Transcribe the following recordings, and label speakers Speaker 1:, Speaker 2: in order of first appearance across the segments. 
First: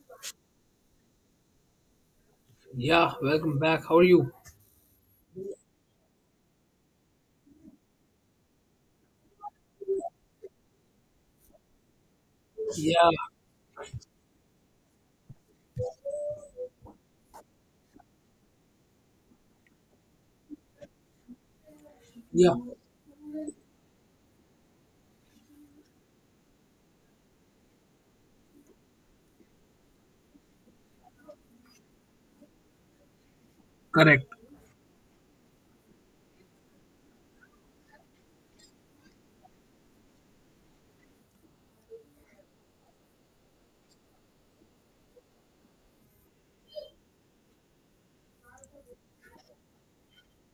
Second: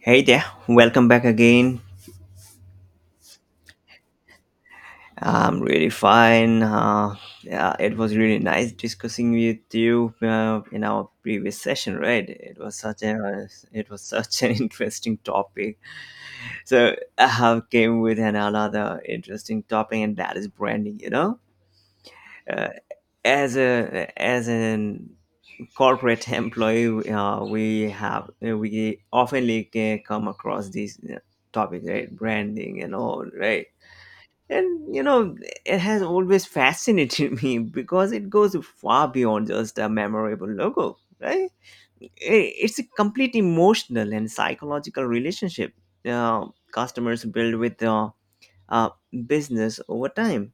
Speaker 1: Hey there, welcome back again.
Speaker 2: Yeah, welcome back. How are you?
Speaker 1: I'm really fine. Yeah, it was really nice discussing with you in our previous session, right? It was such
Speaker 2: Yeah,
Speaker 1: a it was such an interesting topic. So I have came with an another interesting topic, and that is branding. You know,
Speaker 2: yeah,
Speaker 1: uh, as an corporate employee, we oftenly come across these topics, right? Branding and all, right?
Speaker 2: Correct.
Speaker 1: And you know, it has always fascinated me because it goes far beyond just a memorable logo, right? It's a complete emotional and psychological relationship uh, customers build with uh, business over time.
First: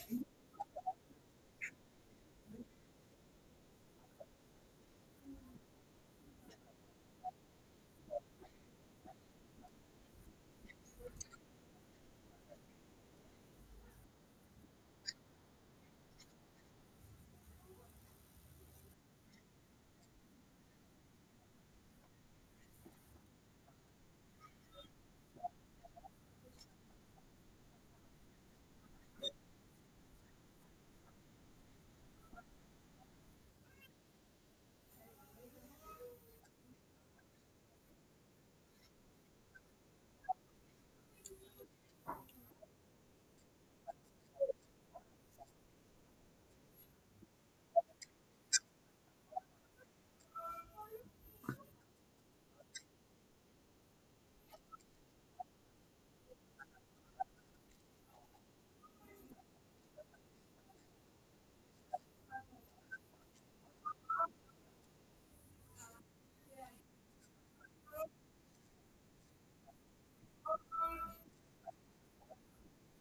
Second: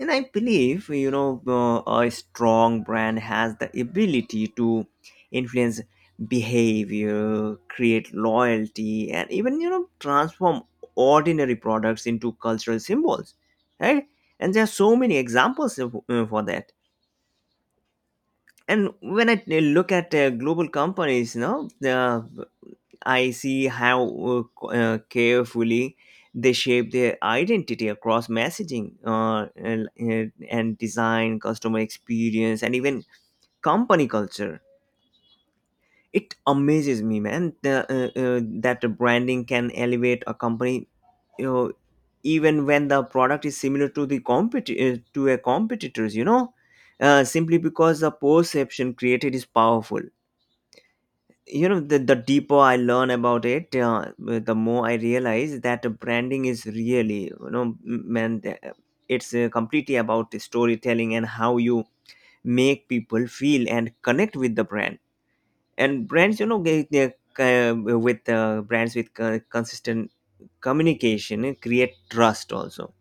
Speaker 1: And I believe, you know, a strong brand has the ability to influence behavior, create loyalty, and even, you know, transform ordinary products into cultural symbols, right? And there are so many examples of, for that. And when I look at global companies, you know, the I see how carefully they shape their identity across messaging and design, customer experience, and even company culture. It amazes me, man, that the branding can elevate a company, you know, even when the product is similar to the to a competitors. You know, simply because the perception created is powerful. You know, the deeper I learn about it, the more I realize that branding is really, you know, man, it's completely about the storytelling and how you make people feel and connect with the brand. And brands, you know, they, with brands with consistent communication create trust also,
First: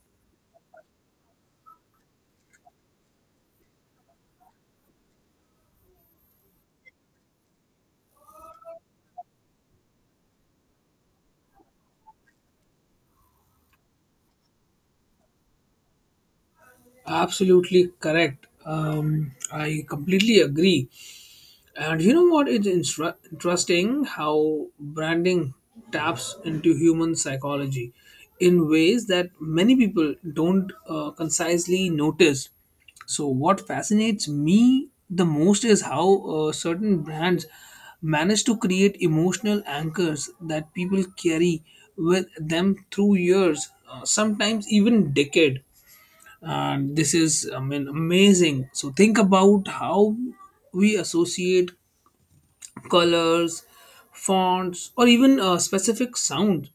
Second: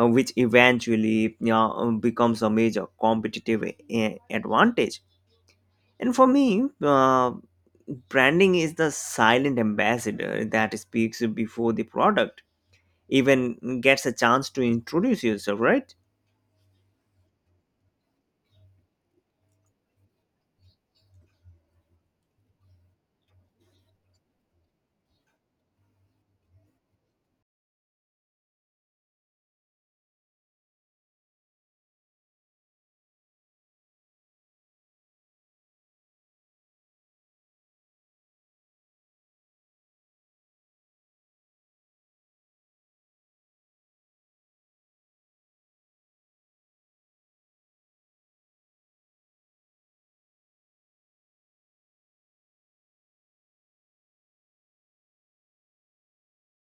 Speaker 1: which eventually, you know, becomes a major competitive advantage. And for me, branding is the silent ambassador that speaks before the product even gets a chance to introduce yourself, right?
Speaker 2: Absolutely correct. I completely agree. And you know what? It's interesting how branding taps into human psychology in ways that many people don't concisely notice. So, what fascinates me the most is how certain brands manage to create emotional anchors that people carry with them through years, sometimes even decade. And this is, I mean, amazing. So, think about how we associate colors, fonts, or even specific sounds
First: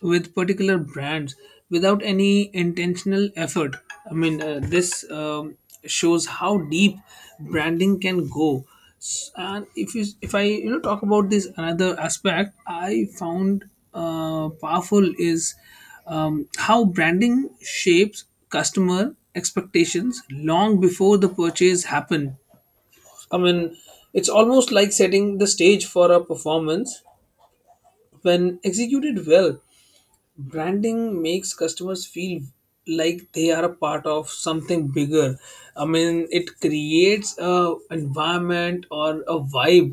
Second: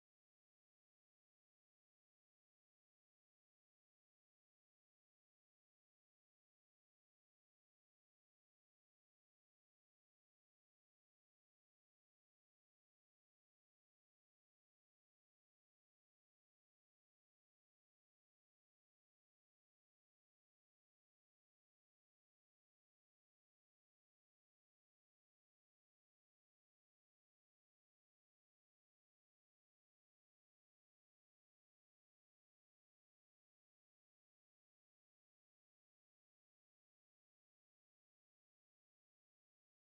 Speaker 2: with particular brands without any intentional effort. This shows how deep branding can go. And if I you know talk about this another aspect, I found powerful is how branding shapes customer expectations long before the purchase happen. I mean, it's almost like setting the stage for a performance. When executed well, branding makes customers feel like they are a part of something bigger. I mean, it creates a environment or a vibe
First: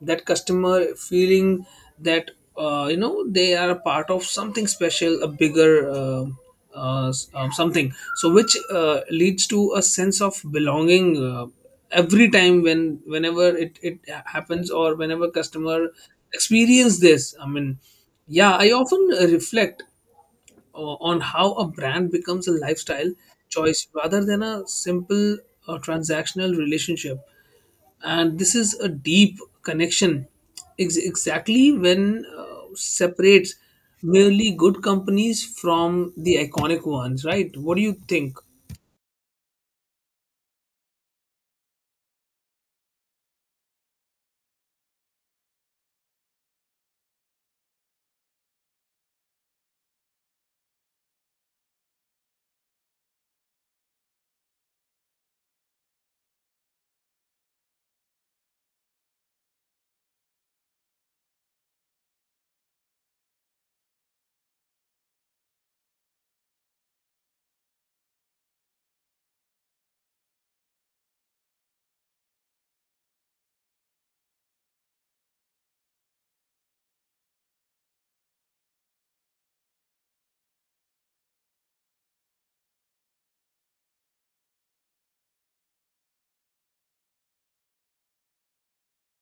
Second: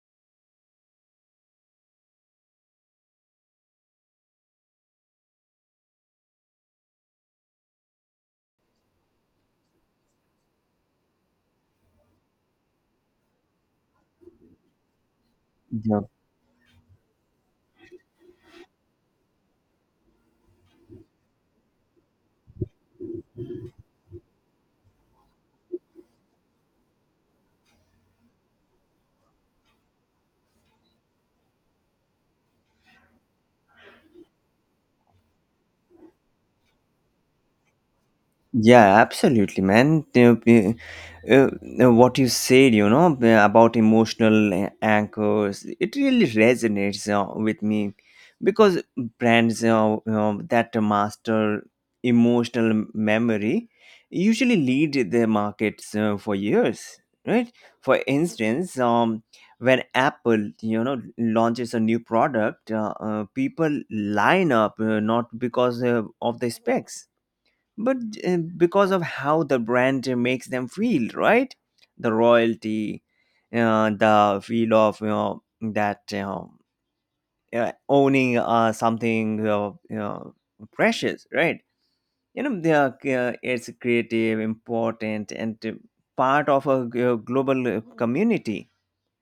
Speaker 2: that customer feeling that you know they are a part of something special, a bigger something, so which leads to a sense of belonging, every time whenever it happens or whenever customer experience this. I mean, yeah, I often reflect on how a brand becomes a lifestyle choice rather than a simple transactional relationship. And this is a deep connection, exactly when separates merely good companies from the iconic ones, right? What do you think?
Speaker 1: Yeah, absolutely, man. Uh, what you said, you know, about emotional anchors, it really resonates with me because brands that master emotional memory usually lead their markets for years, right? For instance, when Apple, you know, launches a new product, people line up not because of the specs, but because of how the brand makes them feel, right? The royalty, the feel of, you know, that, you know, owning something, you know, precious, right? You know, they are, it's creative important and part of a global community,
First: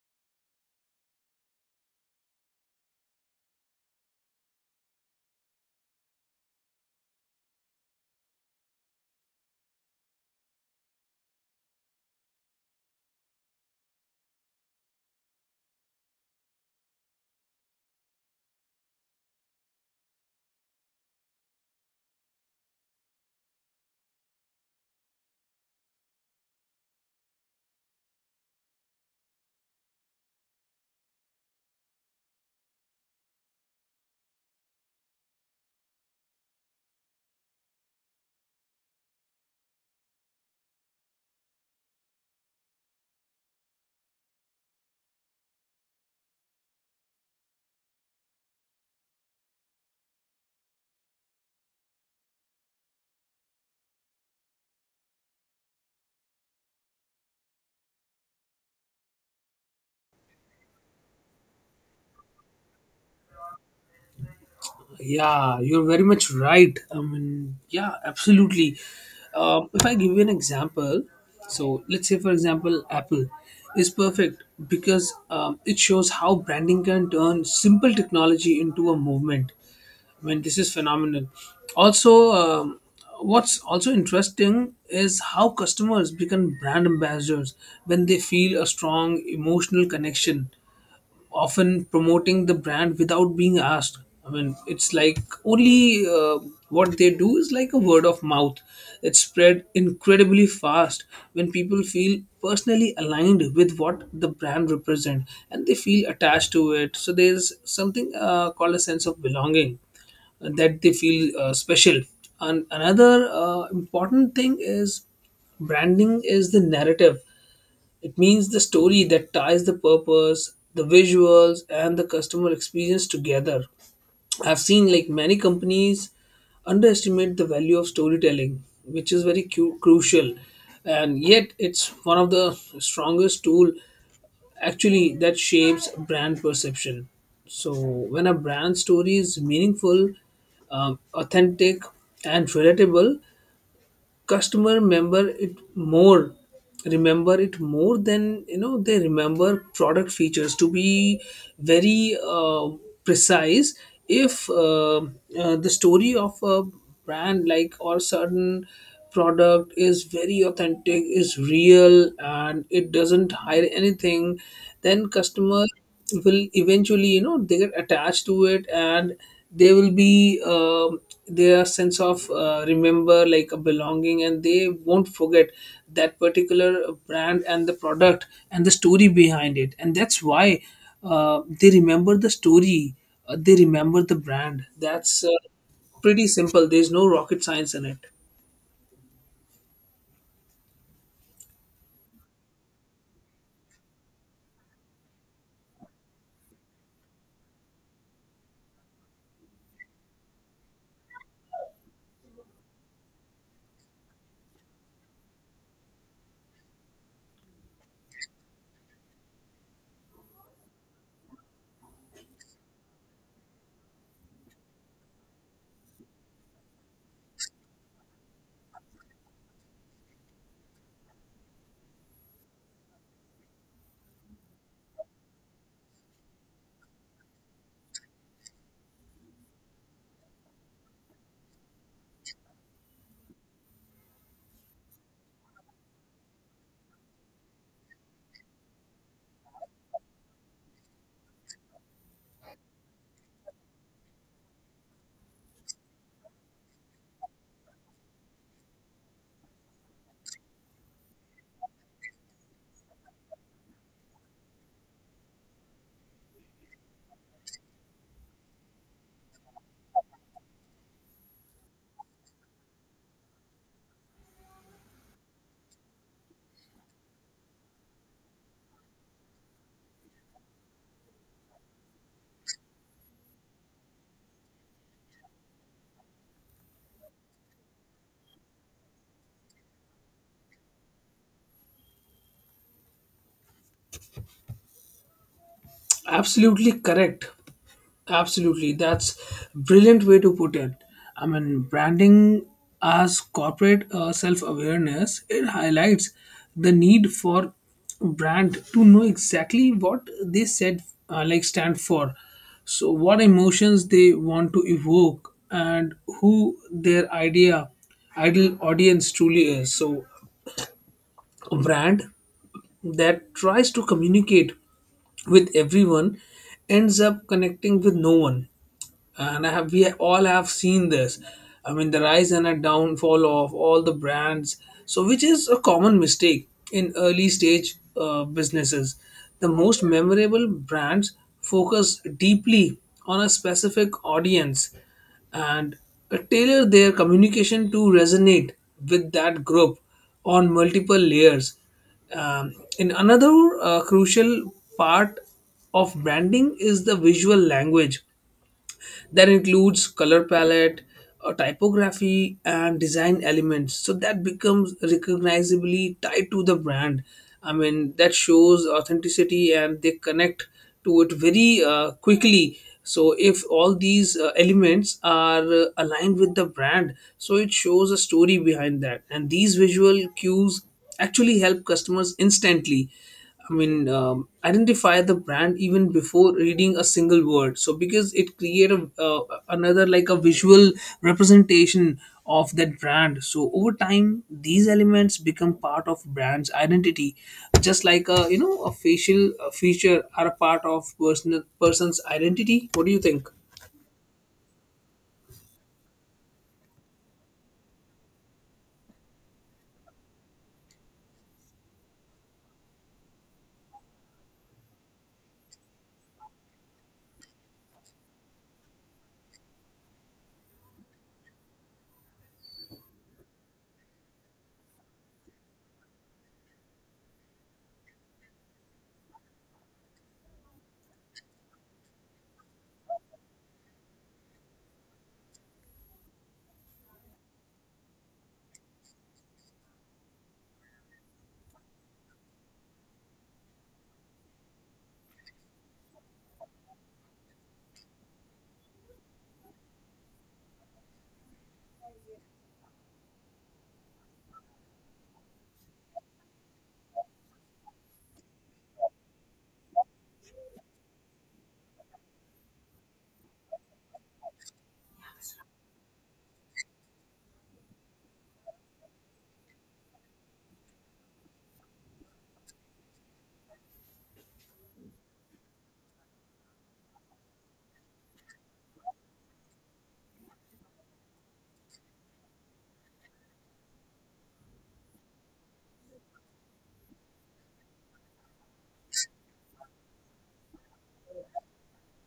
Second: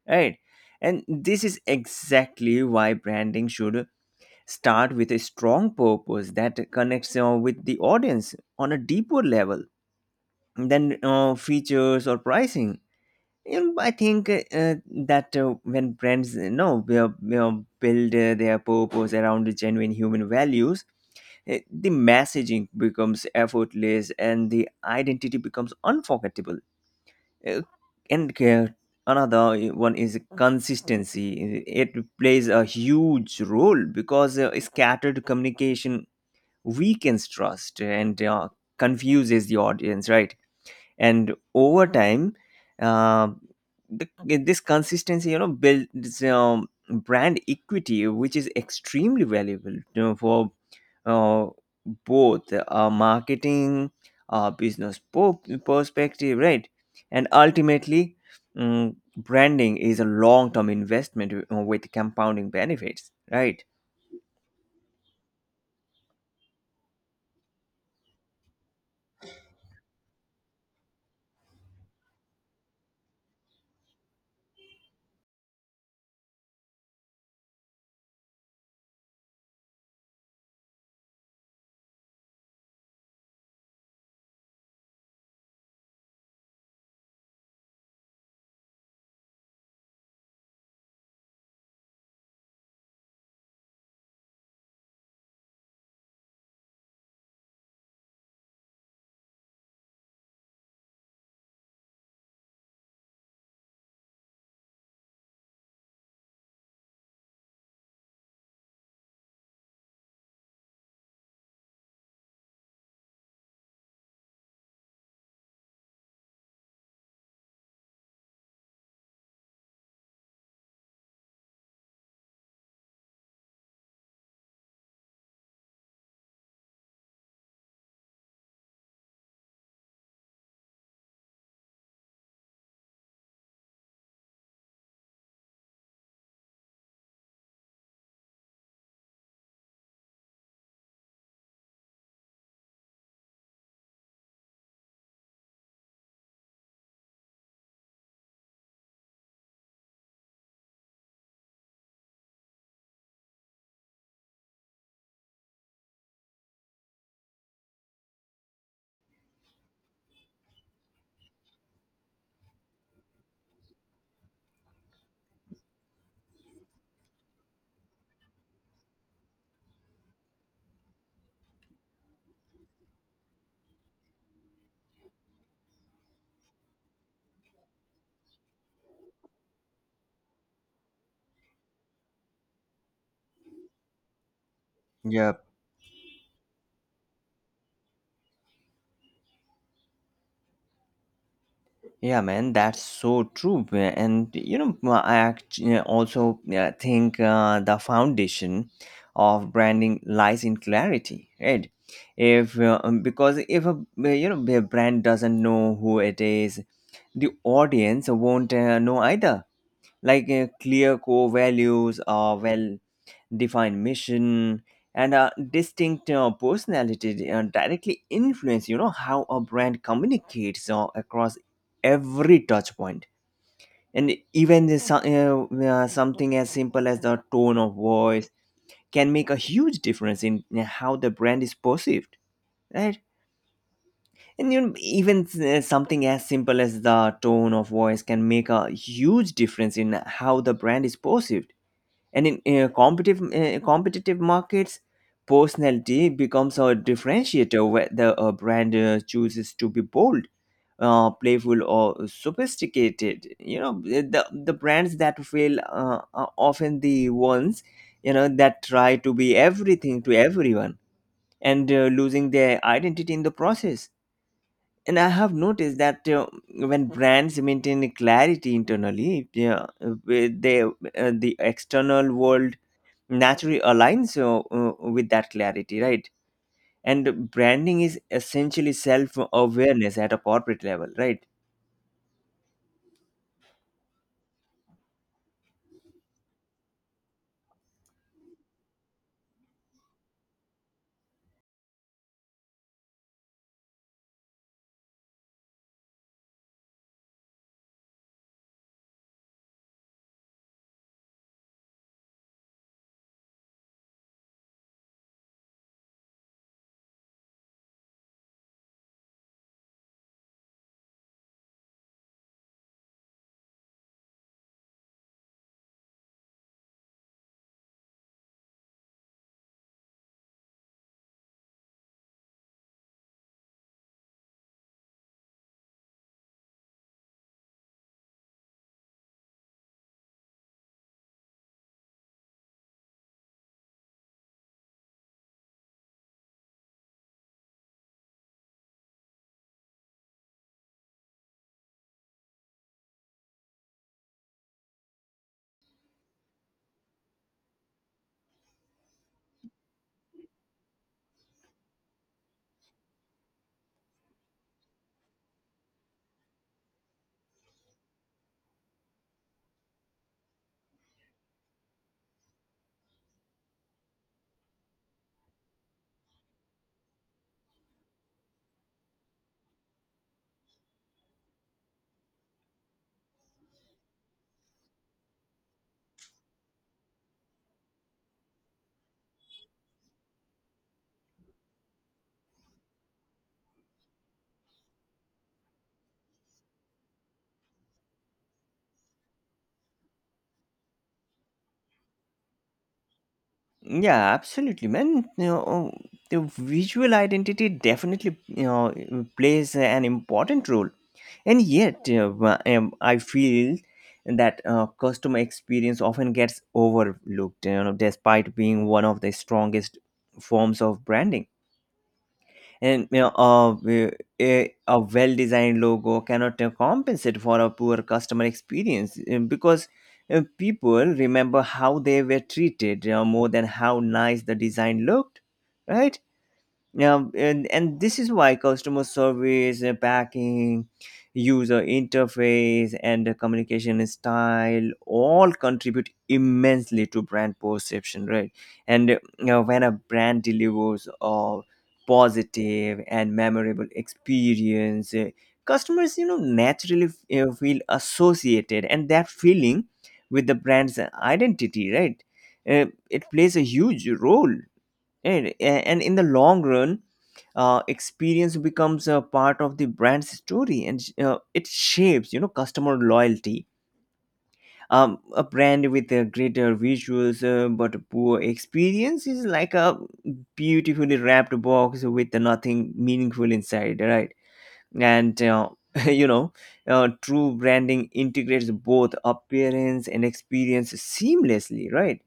Speaker 1: right? And this is exactly why branding should start with a strong purpose that connects with the audience on a deeper level then features or pricing. You know, I think that when brands, you know, build their purpose around the genuine human values, the messaging becomes effortless and the identity becomes unforgettable. Eh, and eh, another one is consistency. It plays a huge role because scattered communication weakens trust and confuses the audience, right? And over time, uh, the, this consistency, you know, builds brand equity, which is extremely valuable, you know, for uh, both marketing business perspective, right? And ultimately, branding is a long-term investment with compounding benefits, right?
Speaker 2: Yeah, you're very much right. I mean, yeah, absolutely. If I give you an example, so let's say, for example, Apple is perfect because it shows how branding can turn simple technology into a movement. I mean, this is phenomenal. Also, what's also interesting is how customers become brand ambassadors when they feel a strong emotional connection, often promoting the brand without being asked. I mean, it's like only what they do is like a word of mouth. It's spread incredibly fast when people feel personally aligned with what the brand represent, and they feel attached to it. So there's something called a sense of belonging, that they feel special. And another important thing is branding is the narrative. It means the story that ties the purpose, the visuals, and the customer experience together. I've seen like many companies underestimate the value of storytelling, which is very crucial, and yet it's one of the strongest tool actually that shapes brand perception. So when a brand story is meaningful, authentic, and relatable, customer remember it more than you know they remember product features, to be very precise. If the story of a brand like or certain product is very authentic, is real, and it doesn't hide anything, then customer will eventually you know they get attached to it, and they will be their sense of remember like a belonging, and they won't forget that particular brand and the product and the story behind it. And that's why they remember the story, they remember the brand. That's
Speaker 1: Yeah.
Speaker 2: pretty simple. There's no rocket science in it.
Speaker 1: Yeah, man, that's so true. And you know, I actually also think the foundation of branding lies in clarity, right? If because if a, you know, a brand doesn't know who it is, the audience won't know either. Like clear core values are well define mission and a distinct personality directly influence, you know, how a brand communicates across every touch point. And even something as simple as the tone of voice can make a huge difference in how the brand is perceived, right? And you know, even something as simple as the tone of voice can make a huge difference in how the brand is perceived. And in uh, competitive markets, personality becomes a differentiator. Whether a brand chooses to be bold, playful or sophisticated, you know, the brands that fail are often the ones, you know, that try to be everything to everyone and losing their identity in the process. And I have noticed that when brands maintain clarity internally, yeah, with they, uh, the external world naturally aligns with that clarity, right? And branding is essentially self awareness at a corporate level, right?
Speaker 2: Absolutely correct. Absolutely, that's brilliant way to put it. I mean, branding as corporate self awareness, it highlights the need for brand to know exactly what they said, like stand for, so what emotions they want to evoke, and who their ideal audience truly is. So, a brand that tries to communicate with everyone ends up connecting with no one, and I have we all have seen this. I mean, the rise and a downfall of all the brands, so which is a common mistake in early stage businesses. The most memorable brands focus deeply on a specific audience, and tailor their communication to resonate with that group on multiple layers. Um, and another crucial part of branding is the visual language that includes color palette, typography, and design elements, so that becomes recognizably tied to the brand. I mean that shows authenticity and they connect to it very quickly. So if all these elements are aligned with the brand, so it shows a story behind that, and these visual cues actually help customers instantly. I mean, identify the brand even before reading a single word. So because it create a, another like a visual representation of that brand. So over time, these elements become part of brand's identity, just like a you know a facial feature are a part of personal person's identity. What do you think?
Speaker 1: Yeah, absolutely, man. You know, the visual identity definitely, you know, plays an important role. And yet, I feel that customer experience often gets overlooked, you know, despite being one of the strongest forms of branding. And you know, a well-designed logo cannot compensate for a poor customer experience, because people remember how they were treated more than how nice the design looked, right? Now, and this is why customer service, backing, user interface, and the communication style all contribute immensely to brand perception, right? And you know, when a brand delivers a positive and memorable experience, customers, you know, naturally, you know, feel associated, and that feeling with the brand's identity, right? It plays a huge role. Right. And in the long run, experience becomes a part of the brand's story, and it shapes, you know, customer loyalty. A brand with a greater visuals but a poor experience is like a beautifully wrapped box with nothing meaningful inside, right? And you know, true branding integrates both appearance and experience seamlessly, right?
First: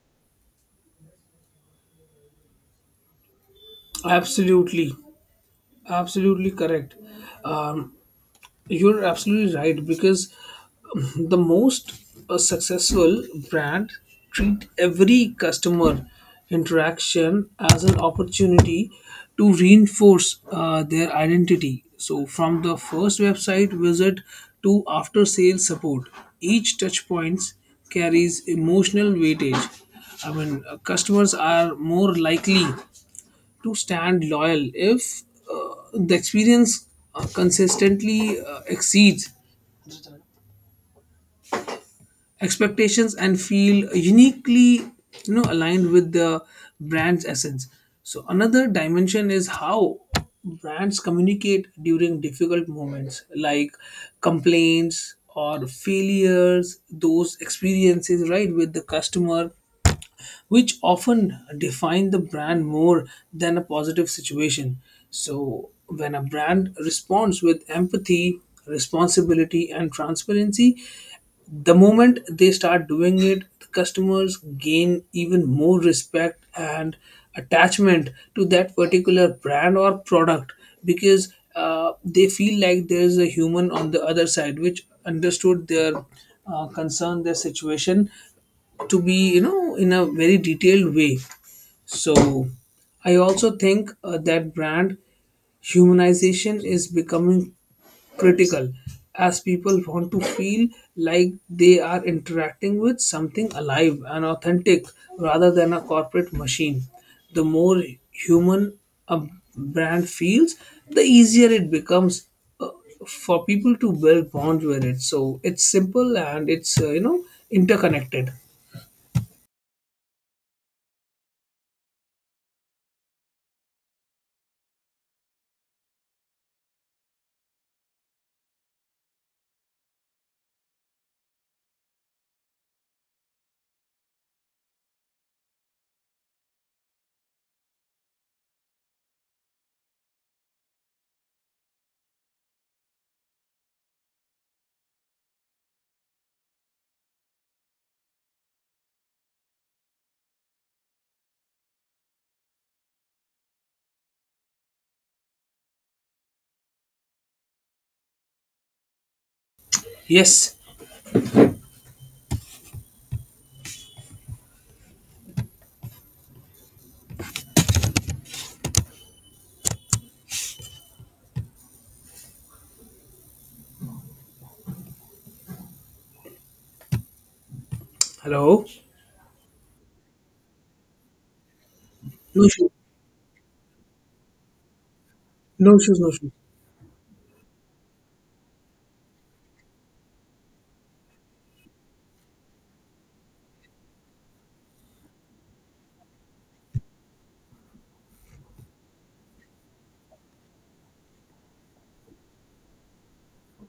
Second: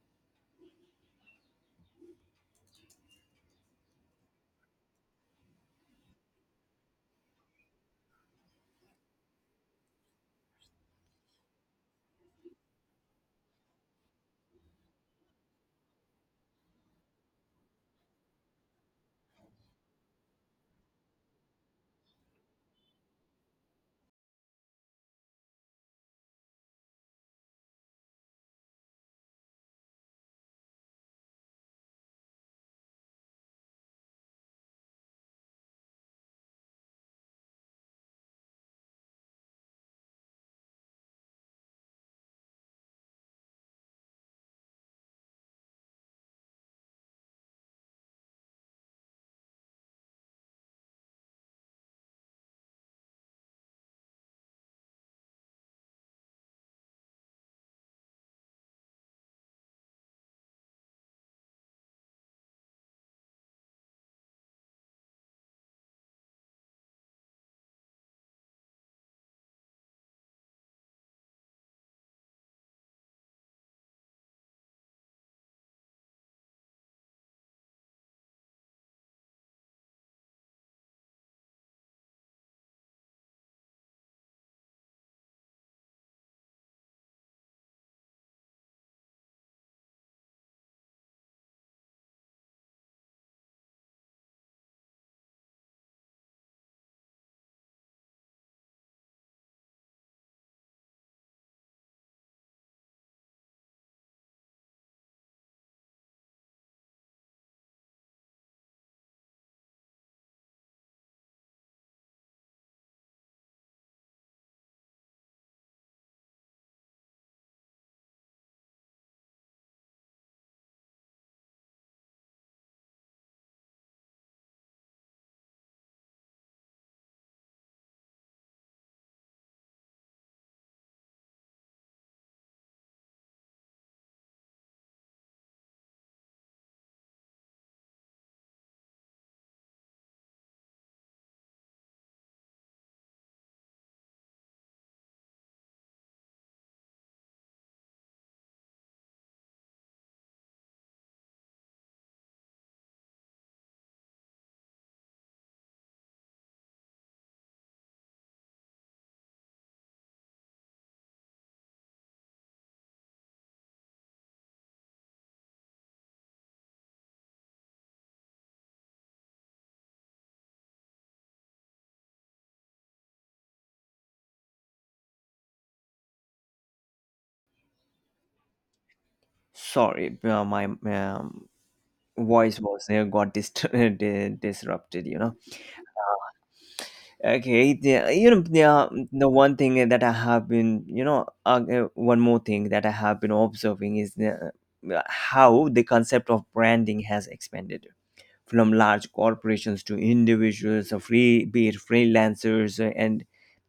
Speaker 2: Absolutely, absolutely correct. Um, You're absolutely right because the most successful brand treat every customer interaction as an opportunity to reinforce their identity. So from the first website visit to after sales support, each touch points carries emotional weightage. I mean, customers are more likely to stand loyal if the experience consistently exceeds expectations and feel uniquely you know aligned with the brand's essence. So another dimension is how brands communicate during difficult moments like complaints or failures, those experiences right with the customer, which often define the brand more than a positive situation. So, when a brand responds with empathy, responsibility, and transparency, the moment they start doing it, the customers gain even more respect and attachment to that particular brand or product, because they feel like there's a human on the other side which understood their concern, their situation, to be you know in a very detailed way. So I also think that brand humanization is becoming critical, as people want to feel like they are interacting with something alive and authentic rather than a corporate machine. The more human a brand feels, the easier it becomes uh, for people to build bonds with it. So it's simple and it's you know interconnected. Yes. Hello?
Speaker 1: Sorry, my
Speaker 2: No
Speaker 1: voice
Speaker 2: issues,
Speaker 1: was got disrupted. You know.
Speaker 2: no issues, no shoes.
Speaker 1: Okay, the, you know the one thing that I have been, you know, one more thing that I have been observing is how the concept of branding has expanded from large corporations to individuals, free be it freelancers and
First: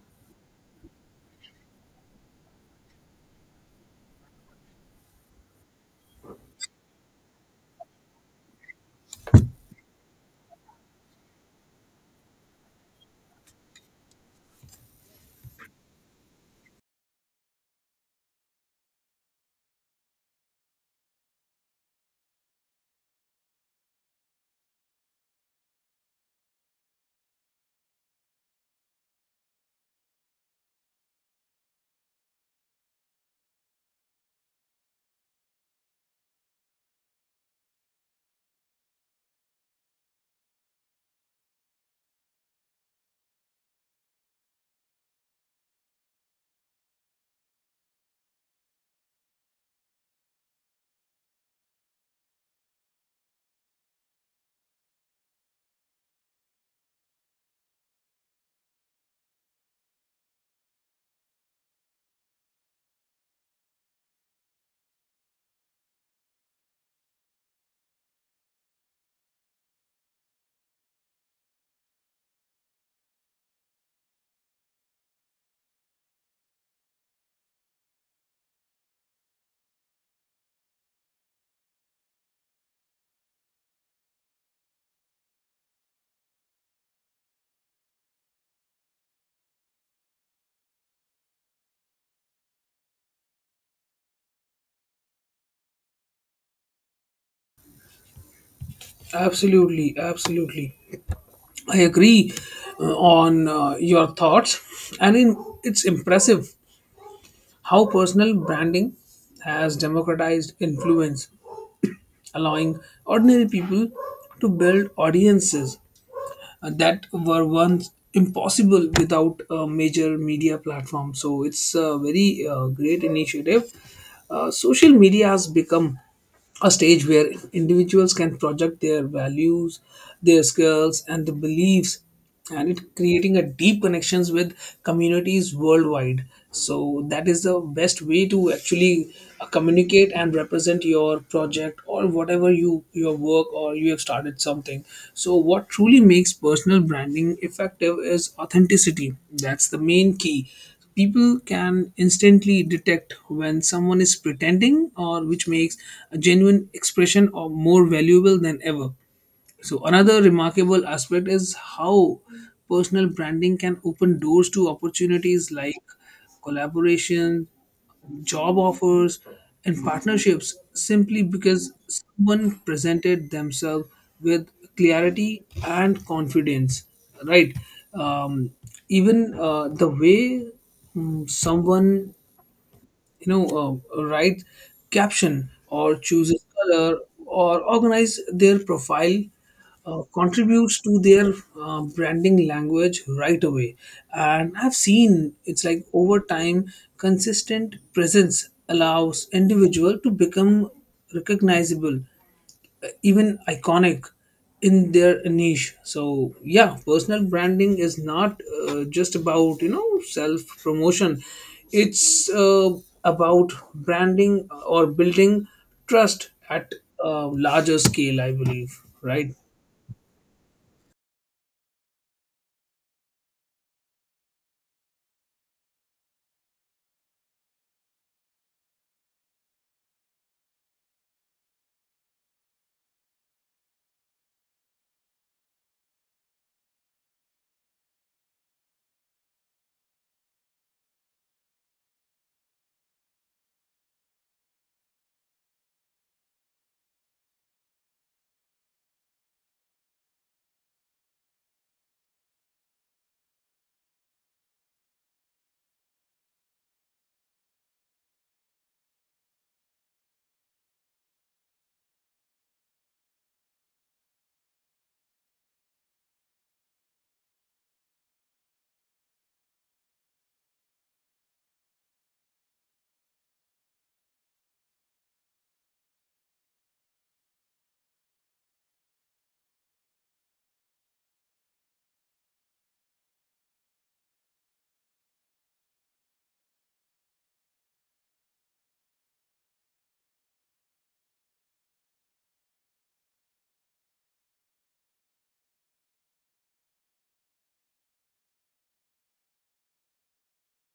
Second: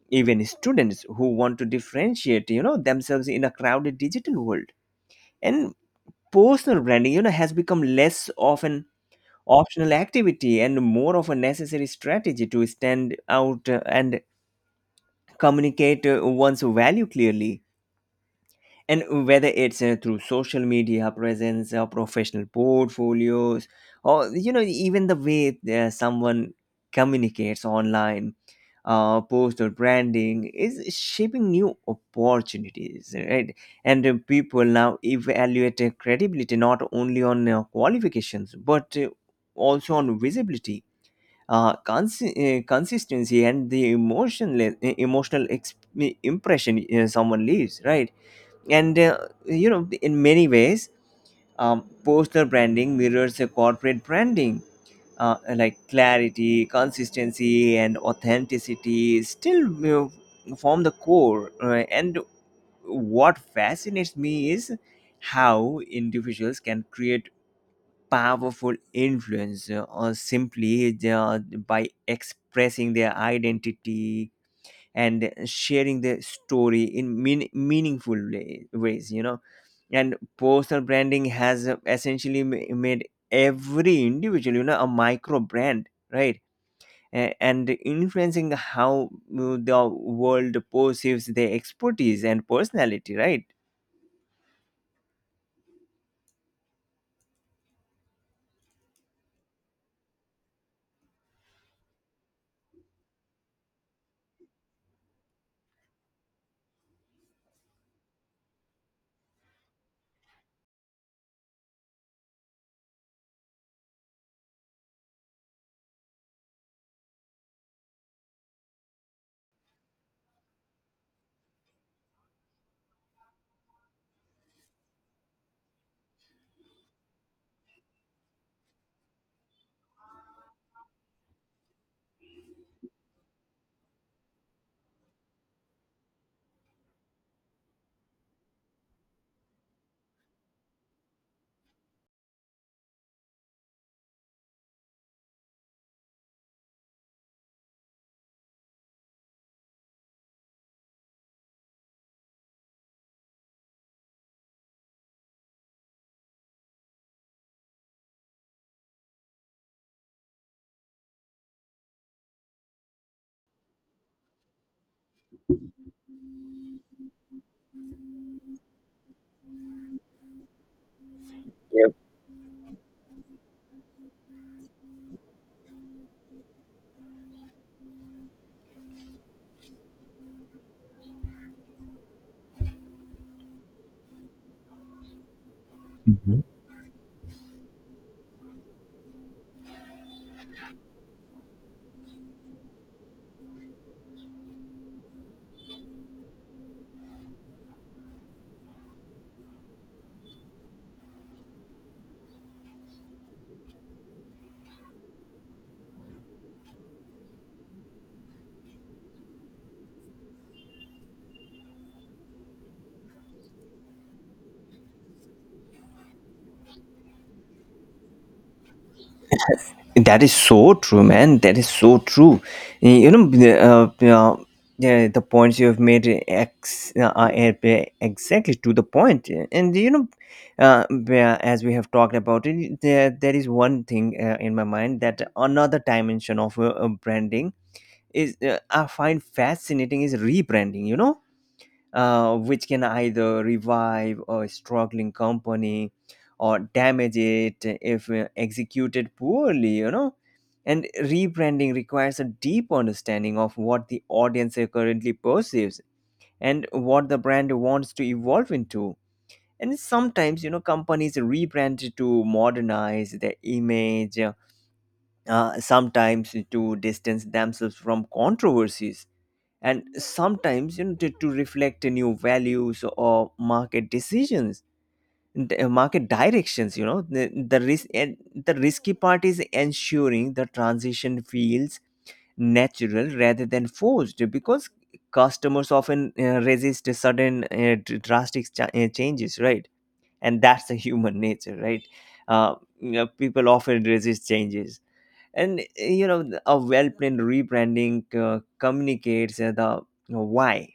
Speaker 1: even students who want to differentiate, you know, themselves in a crowded digital world. And personal branding, you know, has become less of an optional activity and more of a necessary strategy to stand out and communicate one's value clearly. And whether it's through social media presence or professional portfolios, or, you know, even the way someone communicates online, postal branding is shaping new opportunities, right? And people now evaluate credibility not only on qualifications but also on visibility, consistency and the emotional impression someone leaves, right? And you know, in many ways, personal branding mirrors a corporate branding, like clarity, consistency and authenticity still, you know, form the core, right? And what fascinates me is how individuals can create powerful influence, or simply by expressing their identity and sharing their story in meaningful ways, you know. And personal branding has essentially made every individual, you know, a micro brand, right? And influencing how the world perceives their expertise and personality, right?
Speaker 2: Absolutely, absolutely. I agree on your thoughts. And in, it's impressive how personal branding has democratized influence, allowing ordinary people to build audiences that were once impossible without a major media platform. So it's a very great initiative. Social media has become a stage where individuals can project their values, their skills, and the beliefs, and it creating a deep connections with communities worldwide. So that is the best way to actually communicate and represent your project or whatever you your work or you have started something. So what truly makes personal branding effective is authenticity. That's the main key. People can instantly detect when someone is pretending, or which makes a genuine expression or more valuable than ever. So another remarkable aspect is how personal branding can open doors to opportunities like collaboration, job offers, and partnerships, simply because someone presented themselves with clarity and confidence, right? Um, even uh, the way someone you know write caption or chooses color or organize their profile contributes to their branding language right away. And I've seen it's like over time consistent presence allows individual to become recognizable, even iconic, in their niche. So yeah, personal branding is not just about you know self promotion. It's about branding or building trust at a larger scale, I believe, right?
Speaker 1: That is so true, man. That is so true. You know, the points you have made are exactly to the point. And you know, yeah, as we have talked about it, there is one thing in my mind that another dimension of branding is, I find fascinating is rebranding. You know, which can either revive a struggling company or damage it if executed poorly, you know. And rebranding requires a deep understanding of what the audience currently perceives and what the brand wants to evolve into. And sometimes, you know, companies rebrand to modernize their image, sometimes to distance themselves from controversies, and sometimes, you know, to reflect new values or market decisions, market directions. You know, the risk and the risky part is ensuring the transition feels natural rather than forced, because customers often resist sudden drastic changes, right? And that's the human nature, right? uh, you know, people often resist changes. And you know, a well-planned rebranding communicates the why,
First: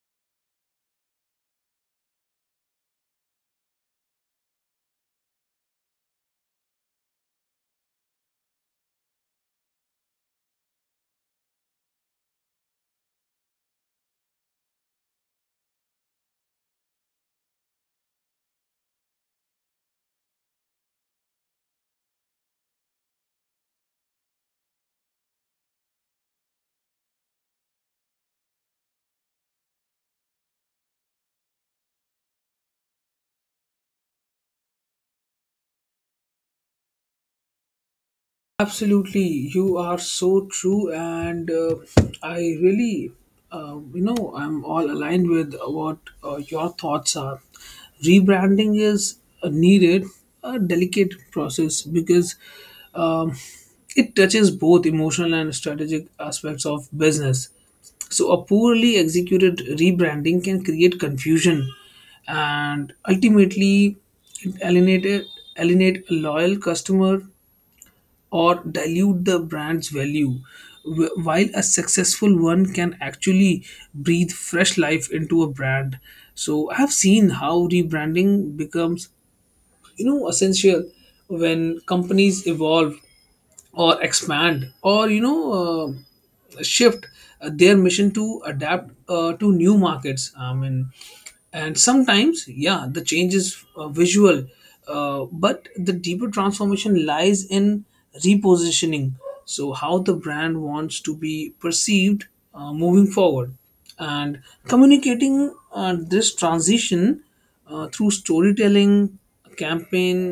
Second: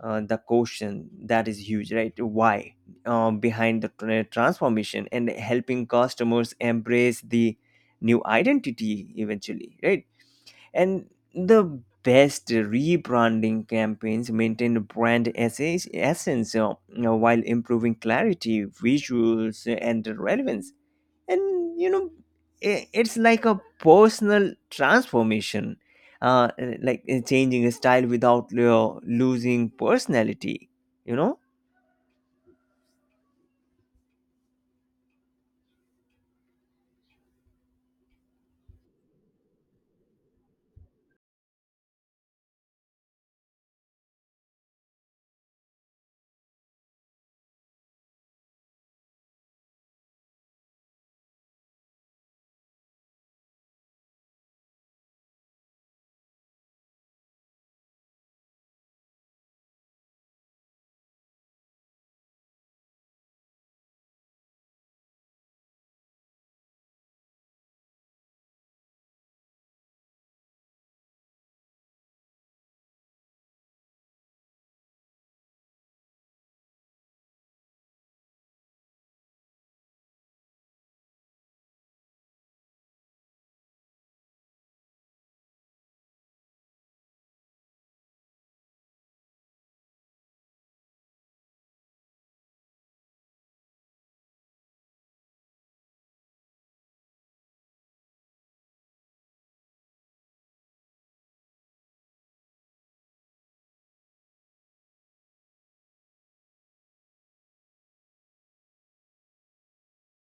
Speaker 1: the question that is huge, right? Why, behind the transformation, and helping customers embrace the new identity eventually, right? And the best rebranding campaigns maintain brand essence, you know, while improving clarity, visuals and relevance. And you know, it's like a personal transformation, uh like changing a style without losing personality, you know.
Speaker 2: Absolutely, you are so true, and I really, you know, I'm all aligned with what your thoughts are. Rebranding is a needed, a delicate process because um, it touches both emotional and strategic aspects of business. So, a poorly executed rebranding can create confusion, and ultimately it alienate a loyal customer or dilute the brand's value, while a successful one can actually breathe fresh life into a brand. So I have seen how rebranding becomes, you know, essential when companies evolve or expand or you know shift their mission to adapt to new markets. I mean, and sometimes yeah the change is visual, but the deeper transformation lies in repositioning, so how the brand wants to be perceived moving forward, and communicating this transition through storytelling campaign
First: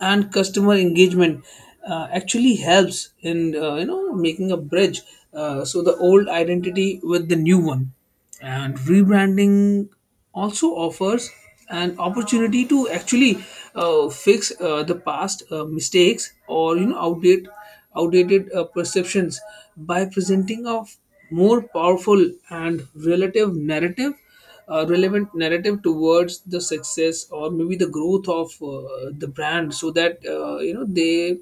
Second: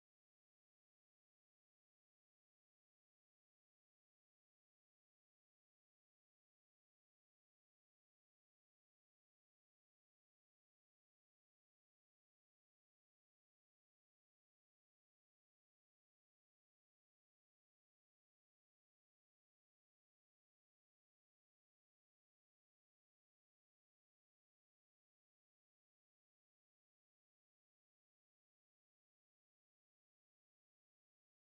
Speaker 2: and customer engagement actually helps in you know making a bridge so the old identity with the new one. And rebranding also offers an opportunity to actually fix the past mistakes or you know outdated perceptions by presenting a more powerful and relative narrative relevant narrative towards the success or maybe the growth of the brand. So that you know they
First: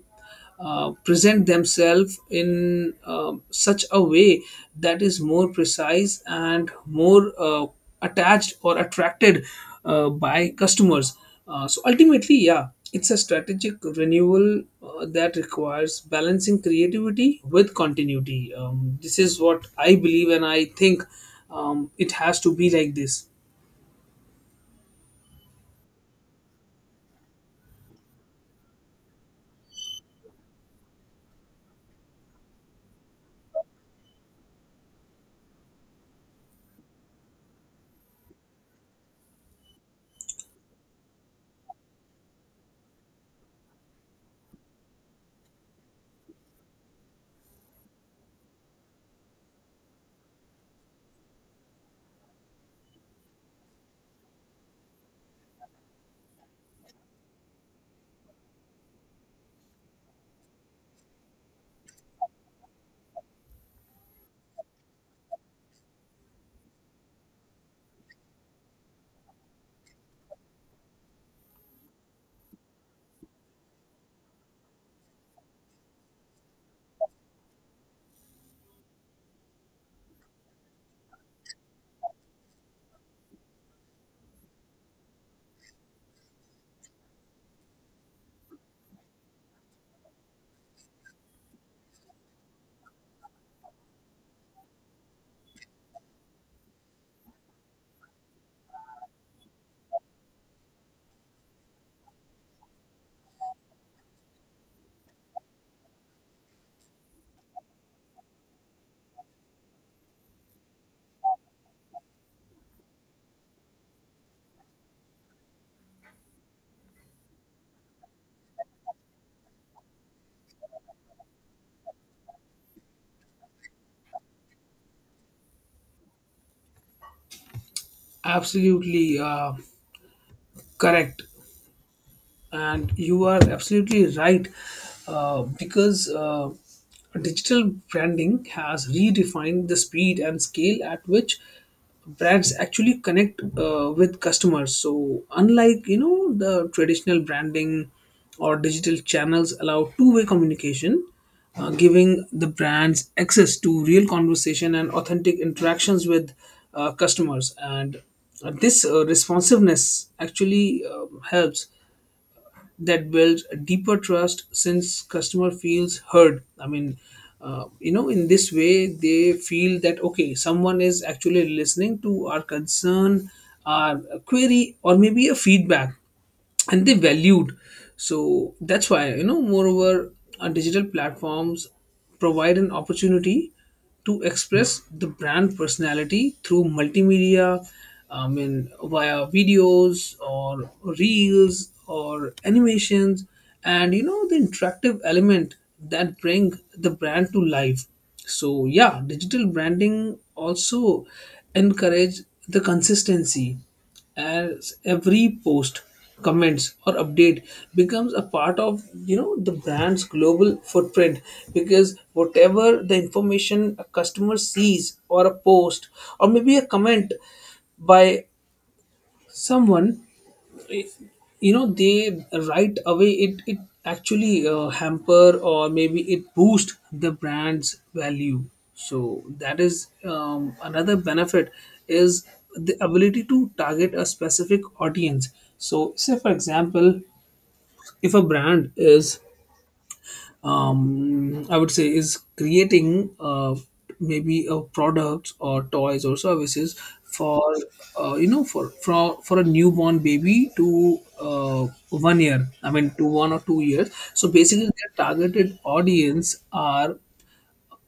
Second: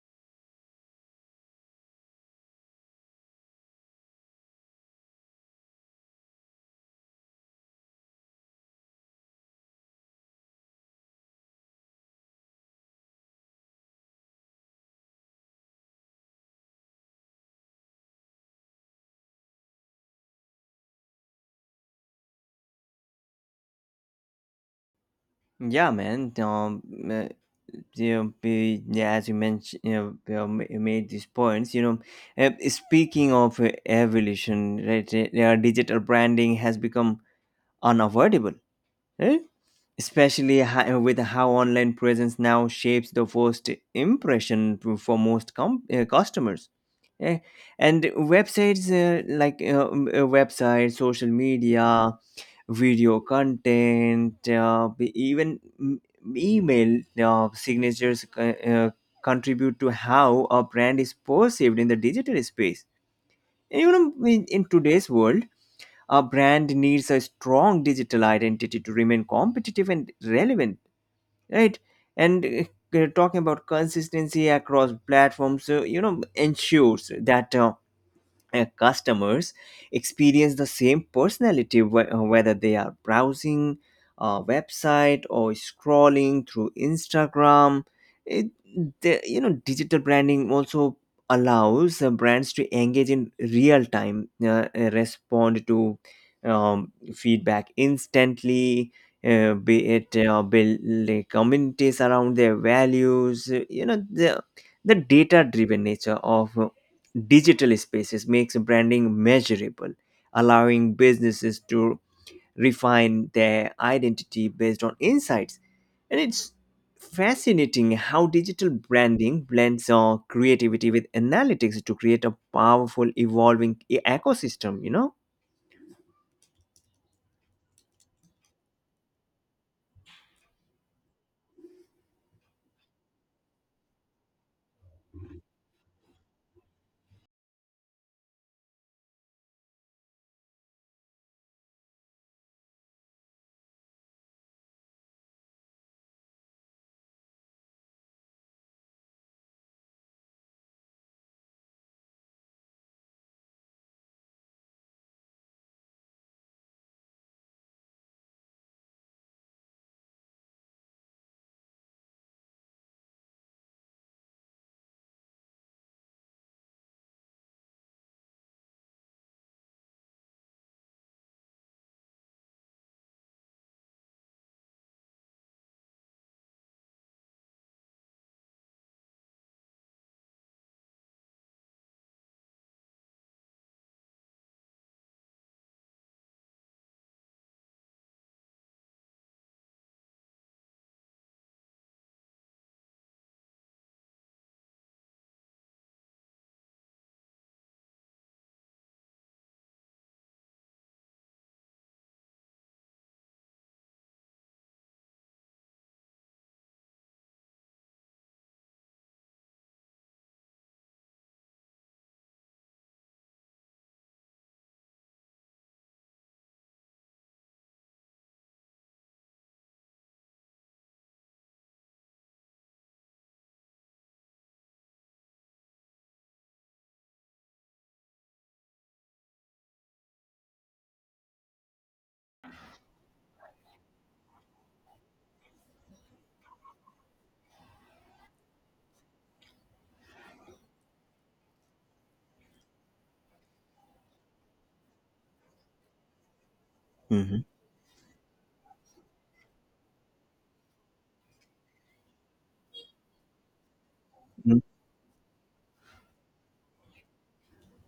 Speaker 2: present themselves in such a way that is more precise and more attached or attracted by customers. So ultimately, yeah, it's a strategic renewal that requires balancing creativity with continuity. This is what I believe, and I think it has to be like this.
Speaker 1: Yeah, man. Uh, yeah, yeah, as you mentioned, you know, you made these points. You know, speaking of evolution, right? Yeah, digital branding has become unavoidable. Right? Especially with how online presence now shapes the first impression for most customers. Eh, and websites, websites, social media, video content, even m- email signatures contribute to how a brand is perceived in the digital space. And, you know, in today's world, a brand needs a strong digital identity to remain competitive and relevant, right? And talking about consistency across platforms, you know, ensures that customers experience the same personality, whether they are browsing a website or scrolling through Instagram. it, you know, digital branding also allows brands to engage in real time, respond to feedback instantly, be it build, like, communities around their values. You know, the data driven nature of digital spaces makes branding measurable, allowing businesses to refine their identity based on insights. And it's fascinating how digital branding blends creativity with analytics to create a powerful, evolving ecosystem, you know?
Speaker 2: Absolutely correct. And you are absolutely right, because digital branding has redefined the speed and scale at which brands actually connect with customers. So unlike, you know, the traditional branding, or digital channels allow two-way communication, giving the brands access to real conversation and authentic interactions with customers. And this responsiveness actually helps, that builds a deeper trust since customer feels heard. I mean, you know, in this way they feel that okay, someone is actually listening to our concern, our query, or maybe a feedback, and they valued. So that's why, you know, moreover, our digital platforms provide an opportunity to express the brand personality through multimedia, I mean via videos or reels or animations, and you know the interactive element that bring the brand to life. So yeah, digital branding also encourage the consistency, as every post, comments or update becomes a part of, you know, the brand's global footprint. Because whatever the information a customer sees, or a post or maybe a comment by someone, you know, they right away it actually hamper or maybe it boost the brand's value. So that is, another benefit is the ability to target a specific audience. So say for example, if a brand is, I would say is creating, maybe a products or toys or services for
Speaker 1: Mhm.
Speaker 2: you know, for a newborn baby to 1 year, I mean to 1 or 2 years. So basically, their targeted audience are